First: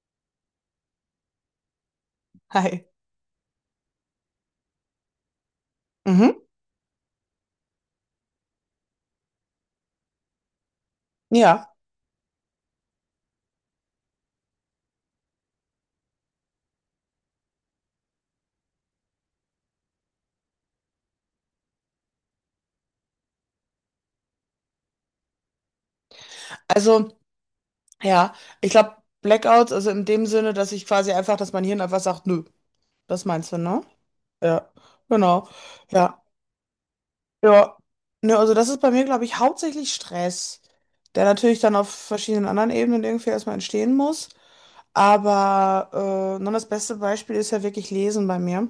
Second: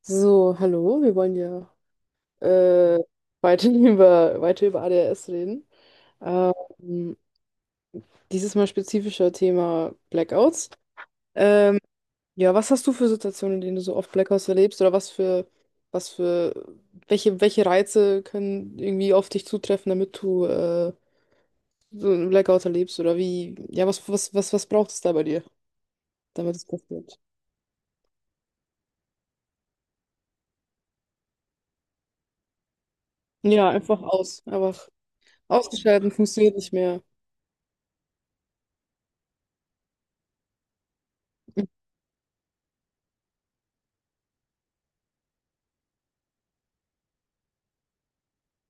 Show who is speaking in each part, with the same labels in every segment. Speaker 1: So, hallo, wir wollen ja
Speaker 2: Hi.
Speaker 1: äh, weiter über ADHS reden.
Speaker 2: Mhm.
Speaker 1: Ähm, Dieses Mal spezifischer Thema Blackouts.
Speaker 2: Ja,
Speaker 1: Ähm, ja, was hast du für Situationen, in denen du so oft Blackouts erlebst oder was für, welche Reize können irgendwie auf dich zutreffen, damit du so einen Blackout erlebst oder wie, ja, was braucht es da bei dir, damit es
Speaker 2: also
Speaker 1: passiert?
Speaker 2: ja, ich glaube Blackouts, also in dem Sinne, dass ich quasi einfach, dass mein Hirn einfach sagt, nö, das meinst du,
Speaker 1: Ja,
Speaker 2: ne?
Speaker 1: einfach aus,
Speaker 2: Ja,
Speaker 1: einfach
Speaker 2: genau.
Speaker 1: ausgeschalten,
Speaker 2: Ja,
Speaker 1: funktioniert nicht mehr.
Speaker 2: ja. Ne, also das ist bei mir, glaube ich, hauptsächlich Stress, der natürlich
Speaker 1: Mhm,
Speaker 2: dann auf verschiedenen anderen Ebenen irgendwie erstmal entstehen muss. Aber nun das beste Beispiel ist ja wirklich Lesen bei mir.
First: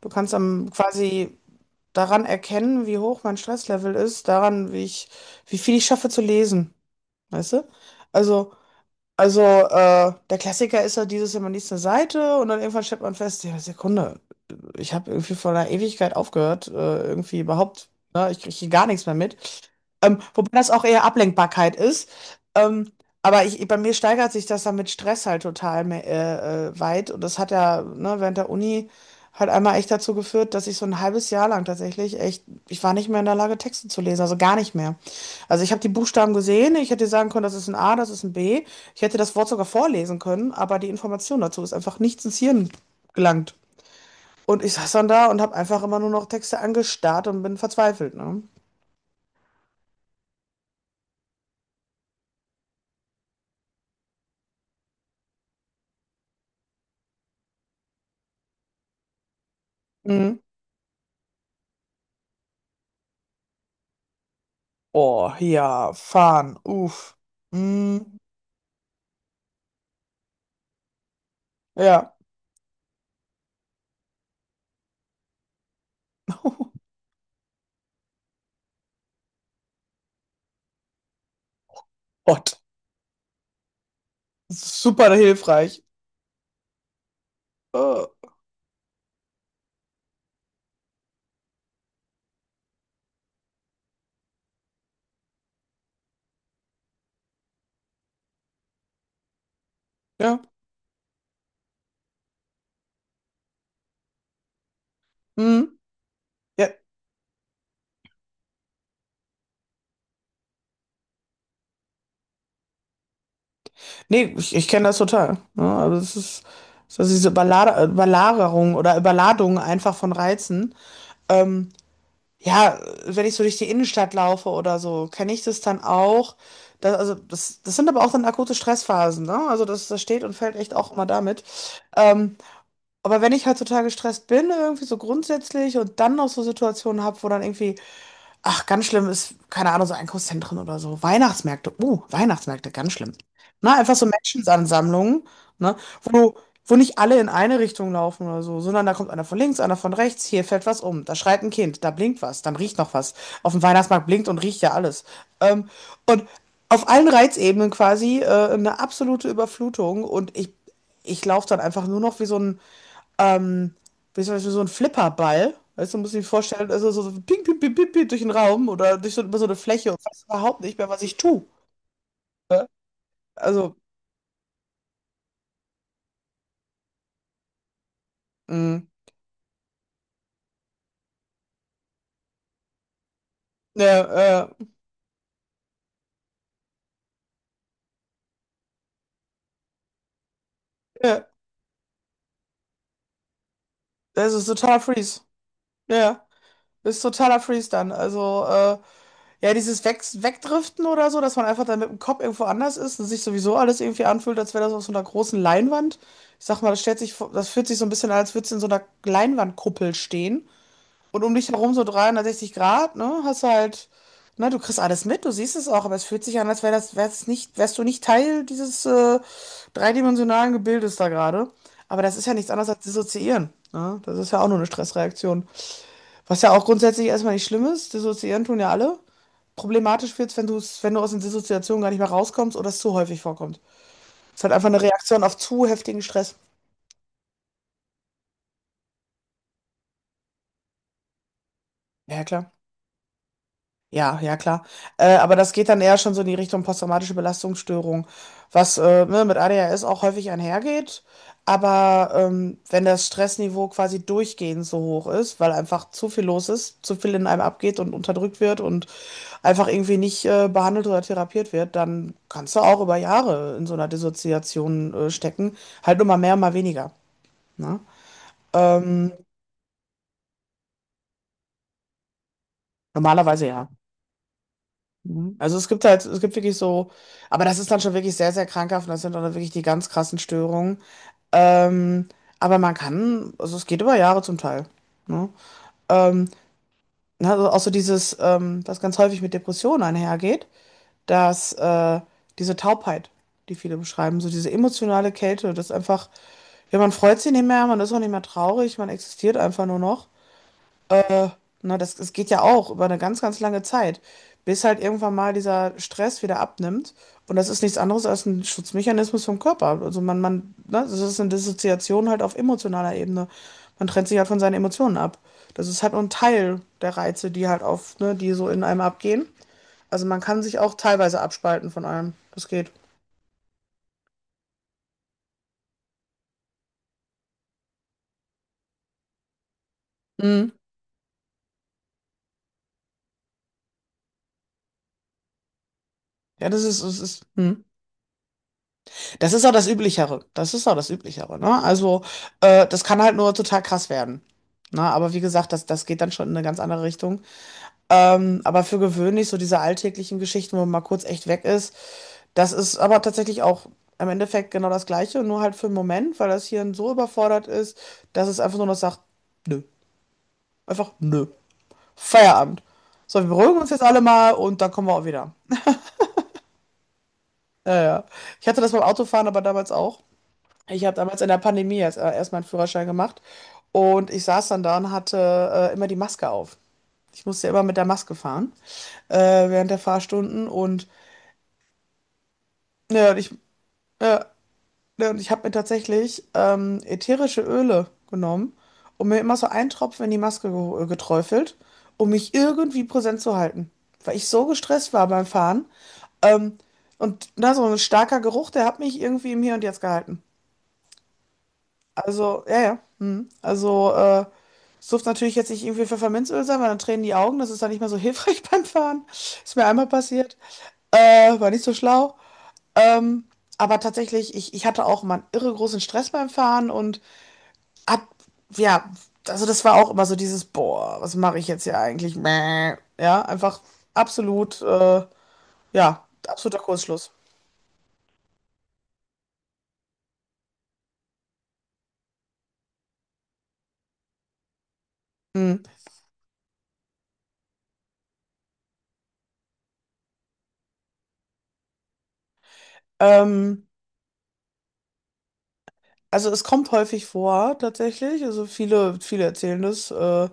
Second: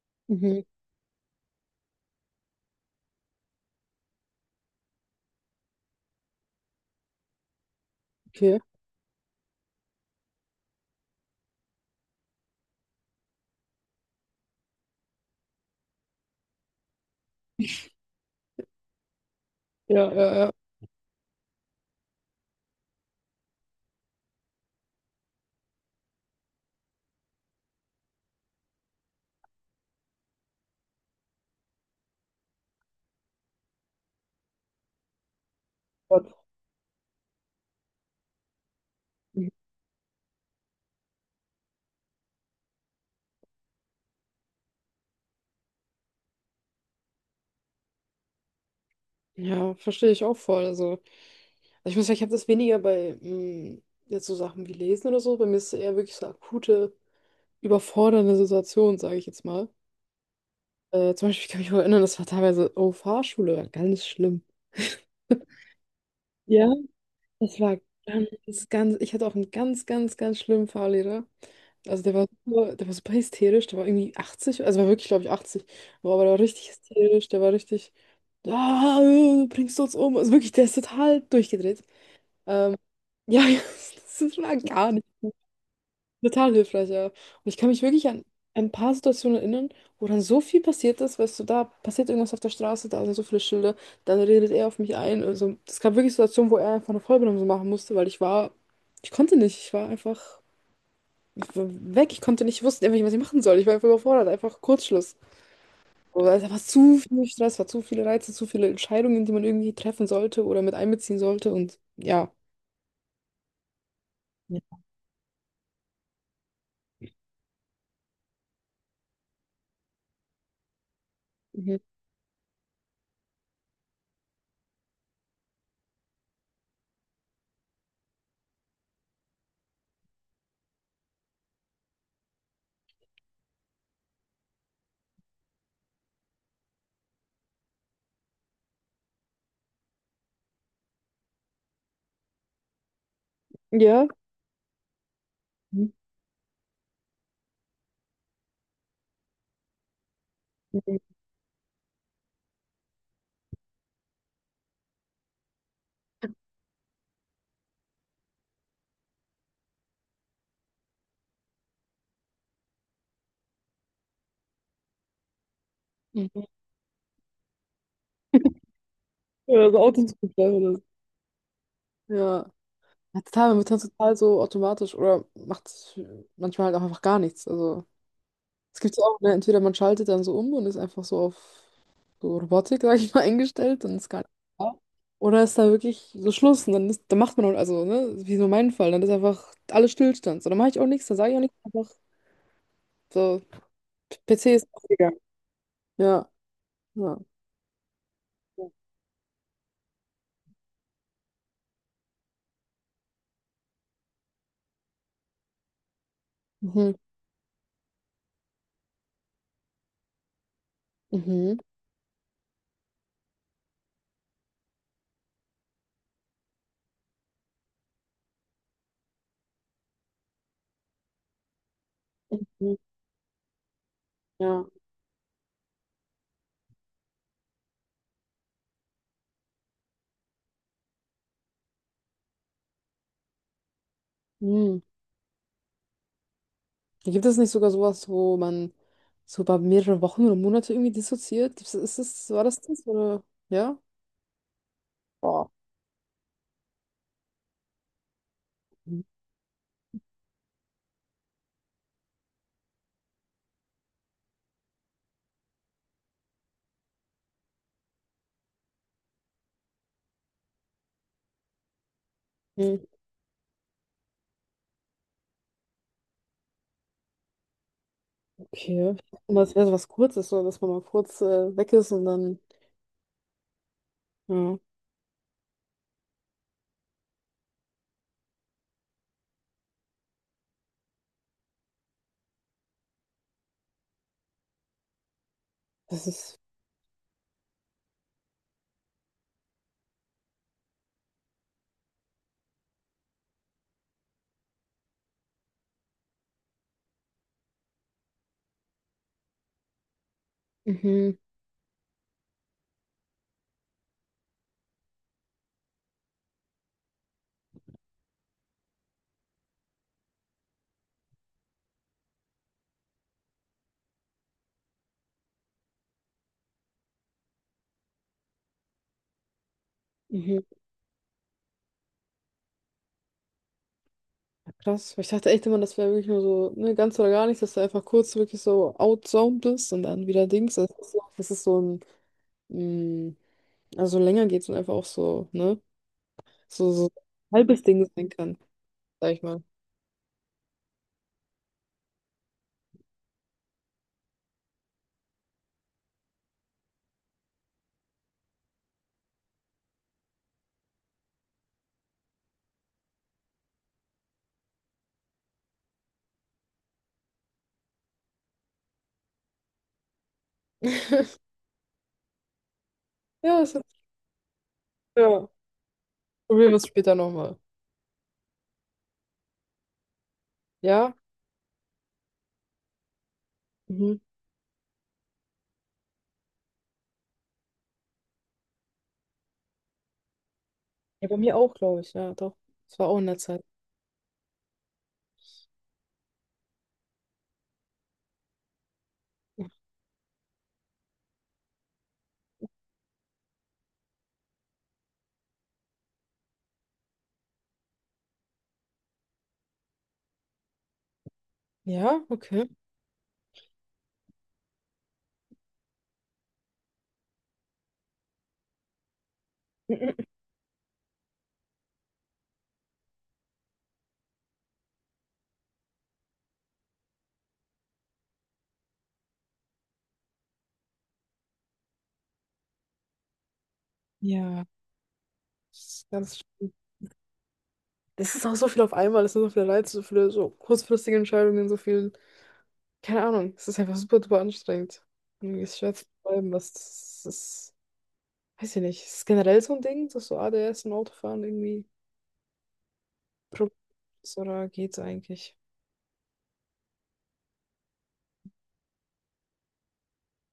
Speaker 2: Du kannst
Speaker 1: mhm,
Speaker 2: am quasi daran erkennen, wie hoch mein Stresslevel ist, daran, wie ich, wie viel ich schaffe zu lesen, weißt du? Also
Speaker 1: okay.
Speaker 2: Also, der Klassiker ist ja dieses, ja, man liest eine Seite und dann irgendwann stellt man fest, ja, Sekunde, ich habe irgendwie vor einer Ewigkeit aufgehört, irgendwie überhaupt, ne, ich kriege gar nichts mehr mit.
Speaker 1: Ja, ja,
Speaker 2: Wobei
Speaker 1: ja.
Speaker 2: das auch eher Ablenkbarkeit ist. Ähm, aber ich, bei mir steigert sich das dann mit Stress halt total weit. Und das hat ja, ne, während der Uni halt einmal echt dazu geführt, dass ich so ein halbes Jahr lang tatsächlich echt, ich war nicht mehr in der Lage, Texte zu lesen, also gar nicht mehr. Also ich habe die
Speaker 1: Gott.
Speaker 2: Buchstaben gesehen, ich hätte sagen können, das ist ein A, das ist ein B. Ich hätte das Wort sogar vorlesen können, aber die Information dazu ist einfach nicht ins Hirn gelangt. Und ich saß dann da und habe einfach immer nur noch Texte angestarrt und bin verzweifelt, ne?
Speaker 1: Ja, verstehe ich auch voll. Also ich muss sagen, ich habe das weniger bei jetzt so Sachen wie Lesen oder so. Bei mir ist es eher wirklich so akute, überfordernde Situation, sage ich jetzt mal.
Speaker 2: Mhm.
Speaker 1: Zum Beispiel, ich kann mich noch erinnern, das war teilweise, oh, Fahrschule, war ganz schlimm.
Speaker 2: Oh, ja, fahren,
Speaker 1: Ja,
Speaker 2: uff.
Speaker 1: das war
Speaker 2: Mhm.
Speaker 1: ganz, ganz, ich hatte auch einen ganz, ganz, ganz schlimmen Fahrlehrer. Also
Speaker 2: Ja.
Speaker 1: der war super hysterisch, der war irgendwie 80, also war wirklich, glaube ich, 80, aber der war richtig hysterisch, der war richtig, ah, bringst du uns um? Also wirklich, der ist total durchgedreht.
Speaker 2: Gott,
Speaker 1: Ähm, Ja, ja, das ist
Speaker 2: das
Speaker 1: mal
Speaker 2: ist
Speaker 1: gar nicht
Speaker 2: super
Speaker 1: gut.
Speaker 2: hilfreich.
Speaker 1: Total hilfreich, ja. Und ich kann mich
Speaker 2: Äh,
Speaker 1: wirklich an ein paar Situationen erinnern, wo dann so viel passiert ist, weißt du, da passiert irgendwas auf der Straße, da sind so viele Schilder, dann redet er auf mich ein. Also, es gab wirklich Situationen, wo er einfach eine Vollbremsung machen musste, weil ich war, ich konnte nicht, ich war einfach
Speaker 2: ja.
Speaker 1: ich war weg, ich konnte nicht, ich wusste einfach nicht, was ich machen soll. Ich war einfach überfordert, einfach Kurzschluss.
Speaker 2: Mhm.
Speaker 1: Oder es war
Speaker 2: Ja.
Speaker 1: zu viel Stress, war zu viele Reize, zu viele Entscheidungen, die man irgendwie treffen sollte oder mit einbeziehen sollte und ja.
Speaker 2: Nee, ich
Speaker 1: Ja.
Speaker 2: kenne das total. Ja, also es ist diese Überlader- Überlagerung oder Überladung einfach von Reizen. Ähm,
Speaker 1: Mhm.
Speaker 2: Ja, wenn ich so durch die Innenstadt laufe oder so, kenne ich das dann auch. Das, also das, das sind aber auch dann akute Stressphasen, ne? Also das, das steht und fällt echt auch immer damit. Ähm, aber wenn ich halt total gestresst bin, irgendwie so grundsätzlich und dann noch so Situationen habe, wo dann irgendwie. Ach, ganz schlimm ist, keine Ahnung, so Einkaufszentren oder so. Weihnachtsmärkte, Weihnachtsmärkte, ganz schlimm. Na, einfach so
Speaker 1: Ja.
Speaker 2: Menschenansammlungen, ne, wo, wo nicht alle in eine Richtung laufen oder so, sondern da kommt einer von links, einer von rechts, hier fällt was um, da schreit ein Kind, da blinkt was, dann riecht noch was. Auf dem Weihnachtsmarkt blinkt und riecht ja alles. Ähm, und auf allen Reizebenen quasi eine absolute Überflutung und ich laufe dann einfach nur noch wie so ein ähm, wie zum Beispiel so ein Flipperball. Weißt du, muss ich mir
Speaker 1: Mhm.
Speaker 2: vorstellen, also so, so ping, ping, ping, ping, ping durch den Raum oder durch so, über so eine
Speaker 1: Ja, so
Speaker 2: Fläche und weiß
Speaker 1: Autoscooter
Speaker 2: überhaupt
Speaker 1: oder
Speaker 2: nicht
Speaker 1: so.
Speaker 2: mehr, was ich tue.
Speaker 1: Ja.
Speaker 2: Ja?
Speaker 1: Ja, total, man wird
Speaker 2: Also,
Speaker 1: dann total so automatisch oder macht manchmal halt auch einfach gar nichts. Also
Speaker 2: mh,
Speaker 1: es gibt ja auch, ne, entweder man schaltet dann so um und ist einfach so auf so Robotik, sag ich mal, eingestellt und ist gar nicht
Speaker 2: ja,
Speaker 1: da. Oder ist da wirklich so Schluss und dann, ist, dann macht man, auch- also, ne, wie so mein Fall, dann ist einfach alles Stillstand. So, dann mache ich auch nichts, dann
Speaker 2: ja,
Speaker 1: sage ich auch nichts, einfach so,
Speaker 2: das ist
Speaker 1: PC ist
Speaker 2: totaler
Speaker 1: ausgegangen.
Speaker 2: Freeze. Ja,
Speaker 1: Ja,
Speaker 2: das ist
Speaker 1: ja.
Speaker 2: totaler Freeze dann. Also,
Speaker 1: Ja.
Speaker 2: ja, dieses Wegdriften oder so, dass man einfach dann mit dem Kopf irgendwo anders ist und sich sowieso alles irgendwie anfühlt, als wäre das auf so einer großen Leinwand. Ich sag mal, das
Speaker 1: Mhm.
Speaker 2: stellt sich, vor- das fühlt sich so ein bisschen an, als würde es in so einer Leinwandkuppel stehen. Und um dich
Speaker 1: Mhm.
Speaker 2: herum so 360 Grad, ne? Hast du halt, ne, du kriegst alles mit, du siehst es auch, aber es fühlt sich an, als wär das, wär's nicht, wärst du nicht Teil dieses dreidimensionalen Gebildes da gerade. Aber das ist ja
Speaker 1: Mhm.
Speaker 2: nichts anderes
Speaker 1: Mhm.
Speaker 2: als dissoziieren. Ne? Das ist ja auch nur
Speaker 1: Ja.
Speaker 2: eine Stressreaktion. Was ja auch grundsätzlich erstmal nicht schlimm ist, dissoziieren tun ja alle. Problematisch wird's, wenn du aus den Dissoziationen gar nicht mehr rauskommst oder es zu häufig vorkommt. Es ist halt einfach
Speaker 1: Mhm.
Speaker 2: eine Reaktion auf zu heftigen Stress.
Speaker 1: Gibt es nicht sogar sowas, wo man so über mehrere Wochen oder Monate irgendwie dissoziiert? Gibt's, ist
Speaker 2: Ja,
Speaker 1: es, war
Speaker 2: klar.
Speaker 1: das das? Oder ja?
Speaker 2: Ja, ja, klar. Aber
Speaker 1: Boah.
Speaker 2: das geht dann eher schon so in die Richtung posttraumatische Belastungsstörung, was ne, mit ADHS auch häufig einhergeht. Aber wenn das Stressniveau quasi durchgehend so hoch ist, weil einfach zu viel los ist, zu viel in einem abgeht und unterdrückt wird und einfach irgendwie nicht behandelt oder therapiert wird, dann kannst du
Speaker 1: Hm,
Speaker 2: auch über Jahre in so einer Dissoziation stecken. Halt nur mal mehr, mal weniger. Ne?
Speaker 1: okay.
Speaker 2: Ähm,
Speaker 1: Und das wäre so was Kurzes, so dass man mal kurz weg ist und dann,
Speaker 2: Normalerweise ja.
Speaker 1: ja,
Speaker 2: Also es gibt halt, es gibt wirklich so, aber das ist dann schon wirklich sehr, sehr krankhaft und das sind dann wirklich die ganz krassen Störungen. Ähm, aber man kann, also es geht über Jahre zum Teil. Ne?
Speaker 1: das
Speaker 2: Ähm,
Speaker 1: ist.
Speaker 2: na, also auch so dieses, was ganz häufig mit Depressionen einhergeht, dass diese Taubheit, die viele beschreiben, so diese emotionale Kälte, das ist einfach, ja, man freut sich nicht mehr, man ist auch nicht mehr traurig, man existiert einfach nur noch.
Speaker 1: Mhm,
Speaker 2: Na, das, das geht ja auch über eine ganz, ganz lange Zeit, bis halt irgendwann mal dieser Stress wieder abnimmt. Und das ist nichts anderes als ein Schutzmechanismus vom Körper. Also man, ne, das ist eine Dissoziation halt auf emotionaler Ebene. Man trennt sich halt von seinen Emotionen ab. Das ist halt nur ein Teil der Reize, die halt auf, ne, die so in einem abgehen. Also man
Speaker 1: mhm.
Speaker 2: kann sich auch teilweise abspalten von allem. Das geht.
Speaker 1: Ja, krass. Weil ich dachte echt immer, das wäre wirklich nur so, ne, ganz oder gar nichts, dass du einfach kurz wirklich so outzoomed bist und dann wieder
Speaker 2: Mhm.
Speaker 1: Dings. Das ist so ein, mh, also länger geht's und einfach auch so, ne?
Speaker 2: Ja, das
Speaker 1: So,
Speaker 2: ist,
Speaker 1: so
Speaker 2: es ist,
Speaker 1: ein halbes
Speaker 2: mhm.
Speaker 1: Ding sein kann, sag ich
Speaker 2: Das
Speaker 1: mal.
Speaker 2: ist auch das Üblichere. Das ist auch das Üblichere, ne? Also, das kann halt nur total krass werden. Ne? Aber wie gesagt, das, das geht dann schon in eine ganz andere Richtung. Aber für gewöhnlich, so diese alltäglichen Geschichten, wo man mal kurz echt weg ist, das ist aber tatsächlich auch im Endeffekt genau das Gleiche, nur halt für einen Moment, weil das Hirn so überfordert ist, dass es einfach nur noch sagt, nö. Einfach nö. Feierabend. So, wir
Speaker 1: Ja, das
Speaker 2: beruhigen uns jetzt alle mal und dann kommen wir auch
Speaker 1: ja,
Speaker 2: wieder.
Speaker 1: probieren wir es später nochmal.
Speaker 2: Ja, ja. Ich hatte das beim Autofahren aber damals auch. Ich
Speaker 1: Ja?
Speaker 2: habe damals in der Pandemie erst meinen Führerschein gemacht
Speaker 1: Mhm.
Speaker 2: und ich saß dann da und hatte immer die Maske auf. Ich musste ja immer mit der Maske fahren äh, während der Fahrstunden und,
Speaker 1: Ja, bei mir auch, glaube ich. Ja, doch. Das war auch in
Speaker 2: ja, und
Speaker 1: der
Speaker 2: ich,
Speaker 1: Zeit.
Speaker 2: ja, ja, und ich habe mir tatsächlich ätherische Öle genommen und mir immer so einen Tropfen in die Maske ge geträufelt, um mich irgendwie präsent zu halten, weil ich so gestresst war beim Fahren. Ähm, und na, so ein starker Geruch, der hat mich irgendwie im Hier und Jetzt gehalten.
Speaker 1: Ja,
Speaker 2: Also,
Speaker 1: okay.
Speaker 2: ja, ja. Mhm. Also, es durfte natürlich jetzt nicht irgendwie Pfefferminzöl sein, weil dann tränen die Augen. Das ist dann nicht mehr so hilfreich beim Fahren. Ist mir einmal passiert. War nicht so schlau. Ähm, aber tatsächlich, ich hatte auch immer einen irre großen Stress beim Fahren und hab, ja, also das war auch immer so dieses, boah, was mache ich jetzt hier eigentlich? Mäh. Ja, einfach
Speaker 1: Ja,
Speaker 2: absolut, äh,
Speaker 1: das ist
Speaker 2: ja,
Speaker 1: ganz schön.
Speaker 2: absoluter Kursschluss.
Speaker 1: Das ist auch so viel auf einmal, das sind so viele Reize, so viele so kurzfristige Entscheidungen, so viel, keine Ahnung, es ist einfach super, super anstrengend. Irgendwie ist
Speaker 2: Mhm.
Speaker 1: schwer zu beschreiben, was das ist, weiß ich nicht, ist generell so ein Ding, dass so ADS und Autofahren irgendwie Problem
Speaker 2: Ähm,
Speaker 1: ist oder geht's eigentlich?
Speaker 2: also es kommt häufig vor, tatsächlich. Also viele, viele erzählen das.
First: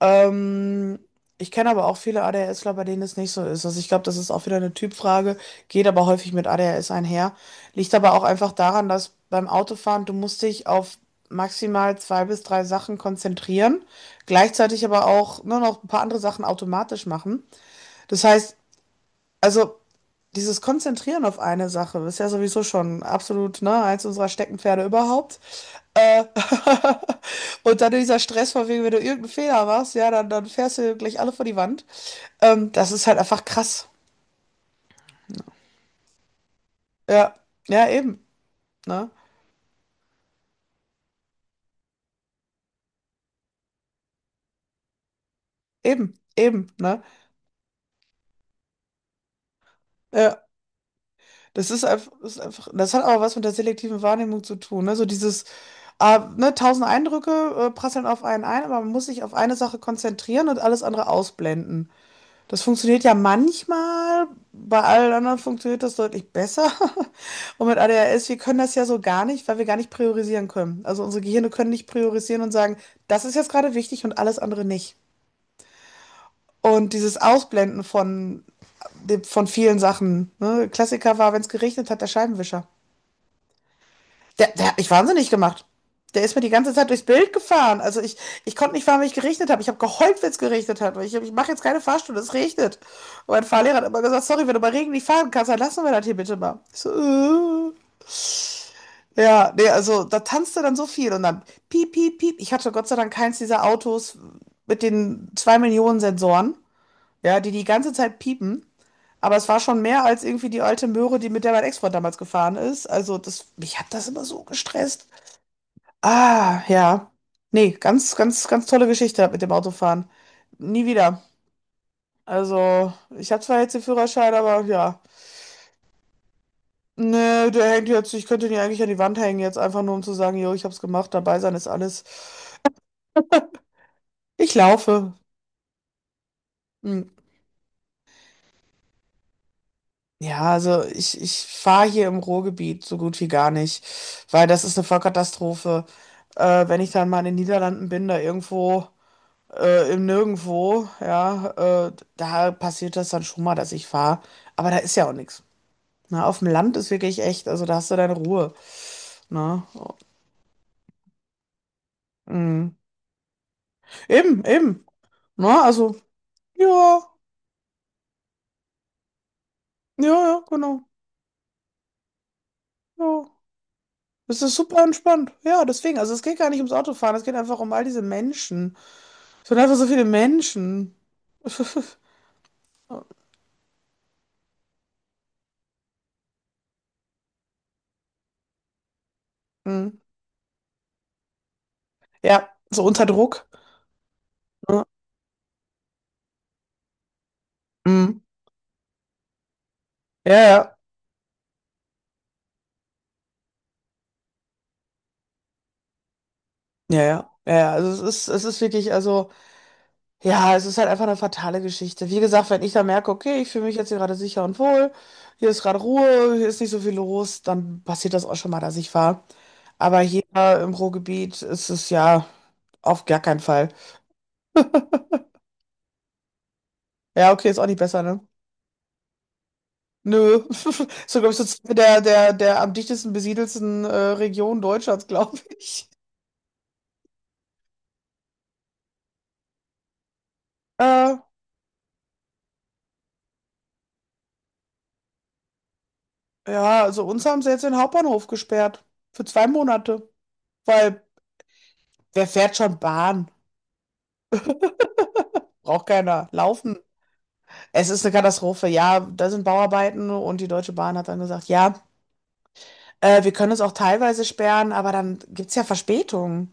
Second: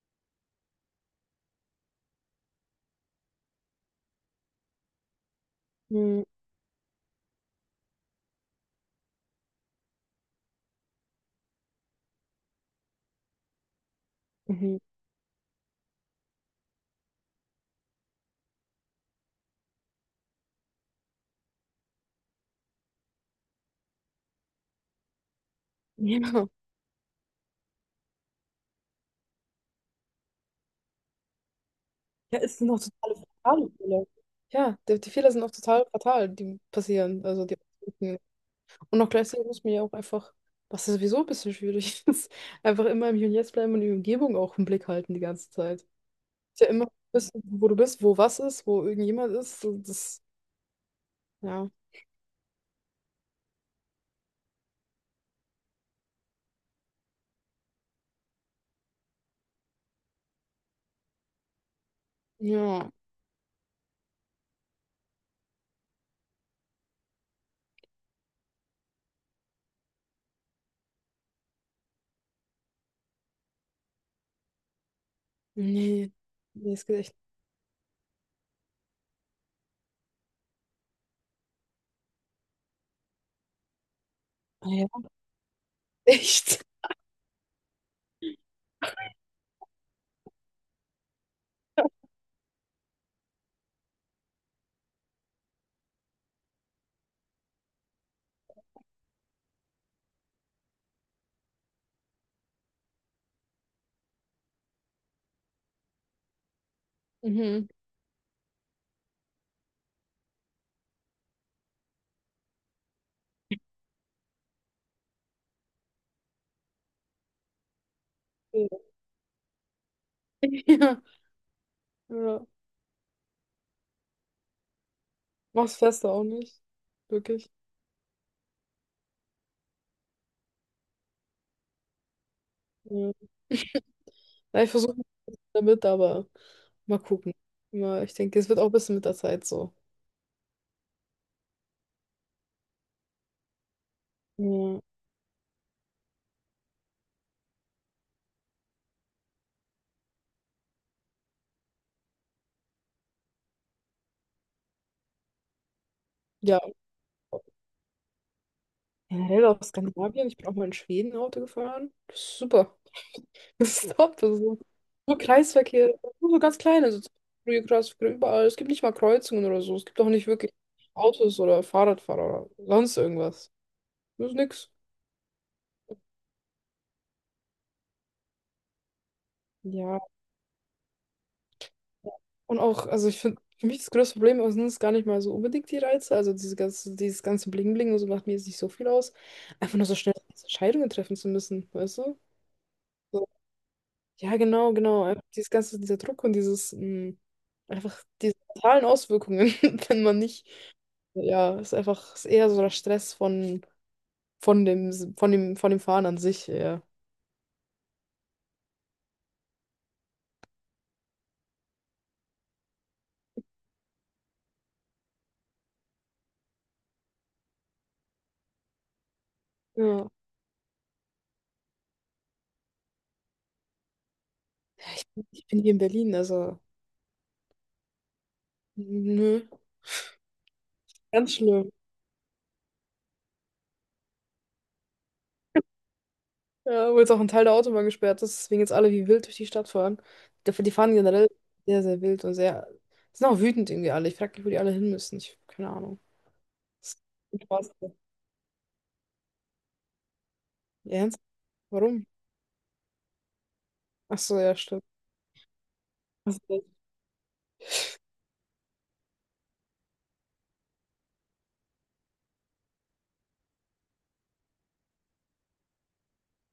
Speaker 2: Ähm, Ich kenne aber auch viele ADHSler, bei denen es nicht so ist. Also ich glaube, das ist auch wieder eine Typfrage, geht aber
Speaker 1: Mhm.
Speaker 2: häufig mit ADHS einher. Liegt aber auch einfach daran, dass beim Autofahren du musst dich auf maximal zwei bis drei Sachen konzentrieren,
Speaker 1: Mhm.
Speaker 2: gleichzeitig aber auch nur noch ein paar andere Sachen automatisch machen. Das heißt, also dieses Konzentrieren auf eine Sache ist ja sowieso schon absolut, ne, eins unserer Steckenpferde überhaupt. Äh,
Speaker 1: Ja.
Speaker 2: und dann dieser Stress von wegen, wenn du irgendeinen Fehler machst, ja, dann, dann fährst du gleich alle vor die Wand.
Speaker 1: Ja, es sind auch
Speaker 2: Das ist halt
Speaker 1: totale
Speaker 2: einfach
Speaker 1: fatale
Speaker 2: krass.
Speaker 1: Fehler. Ja, die, die Fehler sind auch total fatal, die passieren.
Speaker 2: Ja,
Speaker 1: Also die
Speaker 2: ja, eben,
Speaker 1: und auch
Speaker 2: ne?
Speaker 1: gleichzeitig muss man ja auch einfach, was ja sowieso ein bisschen schwierig ist, einfach immer im Hier und Jetzt bleiben und die Umgebung auch im Blick halten die ganze Zeit. Ist
Speaker 2: Eben, eben,
Speaker 1: ja immer
Speaker 2: ne?
Speaker 1: wissen, wo du bist, wo was ist, wo irgendjemand ist. Und das,
Speaker 2: Ja, das
Speaker 1: ja.
Speaker 2: ist einfach, das hat aber was mit der selektiven Wahrnehmung zu tun, ne? So dieses, ah, ne, tausend Eindrücke, prasseln auf einen ein, aber man muss sich auf eine Sache konzentrieren und alles andere ausblenden. Das
Speaker 1: Ja.
Speaker 2: funktioniert ja manchmal, bei allen anderen funktioniert das deutlich besser. Und mit ADHS, wir können das ja so gar nicht, weil wir gar nicht priorisieren können. Also unsere Gehirne können nicht priorisieren und sagen, das ist jetzt gerade wichtig und alles andere nicht.
Speaker 1: Nee. Nee, es
Speaker 2: Und
Speaker 1: geht echt.
Speaker 2: dieses Ausblenden von, de- von vielen Sachen. Ne? Klassiker war, wenn es geregnet hat, der Scheibenwischer. Der, der
Speaker 1: Ah,
Speaker 2: hat
Speaker 1: ja.
Speaker 2: mich wahnsinnig gemacht. Der ist mir die
Speaker 1: Echt?
Speaker 2: ganze Zeit durchs Bild gefahren. Also ich konnte nicht fahren, weil ich geregnet habe. Ich habe geheult, wenn es geregnet hat. Weil ich mache jetzt keine Fahrstunde, es regnet. Und mein Fahrlehrer hat immer gesagt, sorry, wenn du bei Regen nicht fahren kannst, dann lassen wir das hier bitte mal. Ich so. Ja, nee, also da tanzte dann so viel und dann piep, piep, piep. Ich hatte Gott sei Dank keins dieser Autos mit den 2 Millionen Sensoren, ja, die die
Speaker 1: Mhm.
Speaker 2: ganze Zeit piepen. Aber es war schon mehr als irgendwie die alte Möhre, die mit der mein Ex-Freund damals gefahren ist. Also das, mich hat das immer so gestresst. Ah, ja. Nee, ganz, ganz, ganz
Speaker 1: Ja.
Speaker 2: tolle Geschichte mit dem Autofahren. Nie
Speaker 1: Ja.
Speaker 2: wieder.
Speaker 1: Ja.
Speaker 2: Also, ich habe zwar jetzt den Führerschein, aber ja.
Speaker 1: Mach's fester auch nicht.
Speaker 2: Nee,
Speaker 1: Wirklich.
Speaker 2: der hängt jetzt, ich könnte ihn ja eigentlich an die Wand hängen, jetzt einfach nur um zu sagen, jo, ich hab's gemacht, dabei sein ist alles.
Speaker 1: Ja.
Speaker 2: Ich
Speaker 1: Ja, ich versuche
Speaker 2: laufe.
Speaker 1: damit, aber mal
Speaker 2: Hm.
Speaker 1: gucken. Ja, ich denke, es wird auch ein bisschen mit der Zeit so.
Speaker 2: Ja, also ich fahre hier im Ruhrgebiet so gut wie gar nicht, weil das ist
Speaker 1: Ja,
Speaker 2: eine Vollkatastrophe. Wenn ich dann mal in den Niederlanden bin, da irgendwo. Im Nirgendwo, ja, da passiert das dann schon mal, dass ich fahre. Aber da ist ja auch nichts. Na, auf dem
Speaker 1: ja,
Speaker 2: Land ist wirklich echt, also da hast du deine Ruhe.
Speaker 1: generell auch
Speaker 2: Na,
Speaker 1: Skandinavien. Ich bin auch mal in Schweden Auto gefahren. Das ist
Speaker 2: mm.
Speaker 1: super. Das ist top. Das ist
Speaker 2: Eben,
Speaker 1: so
Speaker 2: eben.
Speaker 1: nur
Speaker 2: Na,
Speaker 1: Kreisverkehr,
Speaker 2: also,
Speaker 1: nur so ganz kleine also
Speaker 2: ja,
Speaker 1: Kreisverkehr überall. Es gibt nicht mal Kreuzungen oder so. Es gibt
Speaker 2: ja,
Speaker 1: auch nicht
Speaker 2: ja,
Speaker 1: wirklich
Speaker 2: genau.
Speaker 1: Autos oder Fahrradfahrer oder sonst
Speaker 2: Ja.
Speaker 1: irgendwas. Das ist
Speaker 2: Es ist
Speaker 1: nix.
Speaker 2: super entspannt. Ja, deswegen, also es geht gar nicht ums Autofahren, es geht einfach um all diese Menschen. Es sind einfach so
Speaker 1: Ja,
Speaker 2: viele Menschen.
Speaker 1: und auch, also ich finde, für mich das größte Problem sind es gar nicht mal so unbedingt die Reize. Also diese ganze, dieses ganze Bling-Bling und so macht mir jetzt nicht so viel aus. Einfach nur so
Speaker 2: Mhm.
Speaker 1: schnell Entscheidungen treffen zu müssen, weißt du?
Speaker 2: Ja, so unter
Speaker 1: So.
Speaker 2: Druck.
Speaker 1: Ja, genau,
Speaker 2: Ne?
Speaker 1: genau. Einfach dieses ganze, dieser Druck und dieses, einfach
Speaker 2: Mhm.
Speaker 1: diese mentalen Auswirkungen, wenn man
Speaker 2: Ja,
Speaker 1: nicht,
Speaker 2: ja,
Speaker 1: ja, ist einfach, ist eher so der Stress von, von dem Fahren an sich, ja.
Speaker 2: ja, ja, ja. Ja. Also es ist wirklich, also. Ja, es ist halt einfach eine fatale Geschichte. Wie gesagt, wenn ich da merke, okay, ich fühle mich jetzt hier gerade sicher und wohl, hier ist gerade Ruhe, hier ist nicht so viel los, dann passiert das auch schon mal, dass ich fahre. Aber
Speaker 1: Ja,
Speaker 2: hier im Ruhrgebiet ist es ja auf gar keinen Fall.
Speaker 1: ja, bin- ich bin hier in Berlin, also,
Speaker 2: Ja, okay, ist auch nicht besser, ne?
Speaker 1: nö,
Speaker 2: Nö. So, glaube
Speaker 1: ganz
Speaker 2: ich, so
Speaker 1: schlimm.
Speaker 2: zwei der, der, der am dichtesten besiedelsten Region Deutschlands, glaube ich.
Speaker 1: Ja, wo jetzt auch ein Teil der Autobahn gesperrt ist, deswegen jetzt alle wie wild durch die Stadt fahren. Die, die fahren
Speaker 2: Äh,
Speaker 1: generell sehr, sehr wild und sehr. Sind auch wütend irgendwie alle. Ich frage mich, wo die alle hin müssen. Ich, keine Ahnung.
Speaker 2: ja,
Speaker 1: Das
Speaker 2: also uns haben
Speaker 1: ist
Speaker 2: sie jetzt
Speaker 1: Spaß.
Speaker 2: den
Speaker 1: Ja,
Speaker 2: Hauptbahnhof gesperrt. Für 2 Monate. Weil
Speaker 1: ernst? Warum?
Speaker 2: wer fährt schon Bahn?
Speaker 1: Ach so, ja, stimmt.
Speaker 2: Braucht keiner.
Speaker 1: Also,
Speaker 2: Laufen. Es ist eine Katastrophe, ja, da sind Bauarbeiten und die Deutsche Bahn hat dann gesagt, ja, wir können es auch teilweise sperren, aber dann gibt es ja Verspätungen.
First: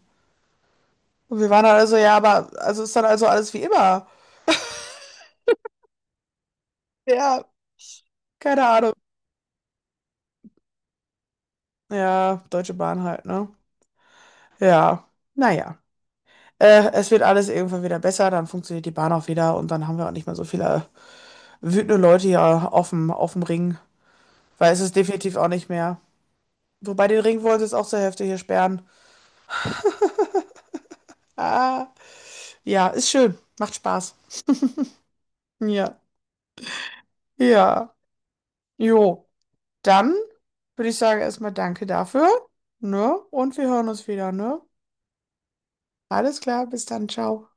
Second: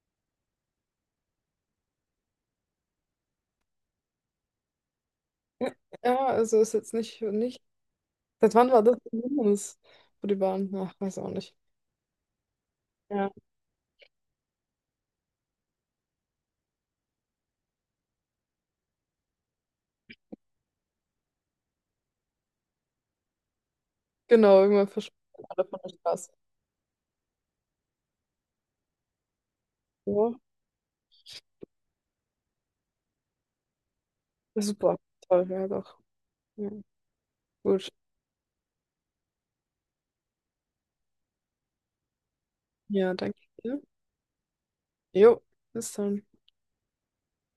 Speaker 2: Und wir waren dann also, ja, aber also ist dann also alles wie immer.
Speaker 1: ja, also ist jetzt nicht,
Speaker 2: Ja,
Speaker 1: nicht. Seit
Speaker 2: keine
Speaker 1: wann war
Speaker 2: Ahnung.
Speaker 1: das ein Hindernis für die Bahn? Ach, weiß auch nicht.
Speaker 2: Ja, Deutsche Bahn halt,
Speaker 1: Ja.
Speaker 2: ne? Ja, naja. Es wird alles irgendwann wieder besser, dann funktioniert die Bahn auch wieder und dann haben wir auch nicht mehr so viele wütende Leute hier auf dem Ring,
Speaker 1: Genau,
Speaker 2: weil es
Speaker 1: irgendwann
Speaker 2: ist definitiv
Speaker 1: verschwinden
Speaker 2: auch
Speaker 1: alle
Speaker 2: nicht
Speaker 1: von der
Speaker 2: mehr.
Speaker 1: Straße.
Speaker 2: Wobei den Ring wollen sie jetzt auch zur Hälfte hier sperren.
Speaker 1: Ja,
Speaker 2: Ah, ja, ist schön, macht Spaß.
Speaker 1: super. Toll, ja, doch.
Speaker 2: Ja,
Speaker 1: Ja,
Speaker 2: ja.
Speaker 1: gut.
Speaker 2: Jo, dann würde ich sagen erstmal danke dafür,
Speaker 1: Ja,
Speaker 2: ne?
Speaker 1: danke
Speaker 2: Und wir
Speaker 1: dir.
Speaker 2: hören uns wieder, ne?
Speaker 1: Jo, bis dann.
Speaker 2: Alles klar, bis dann, ciao.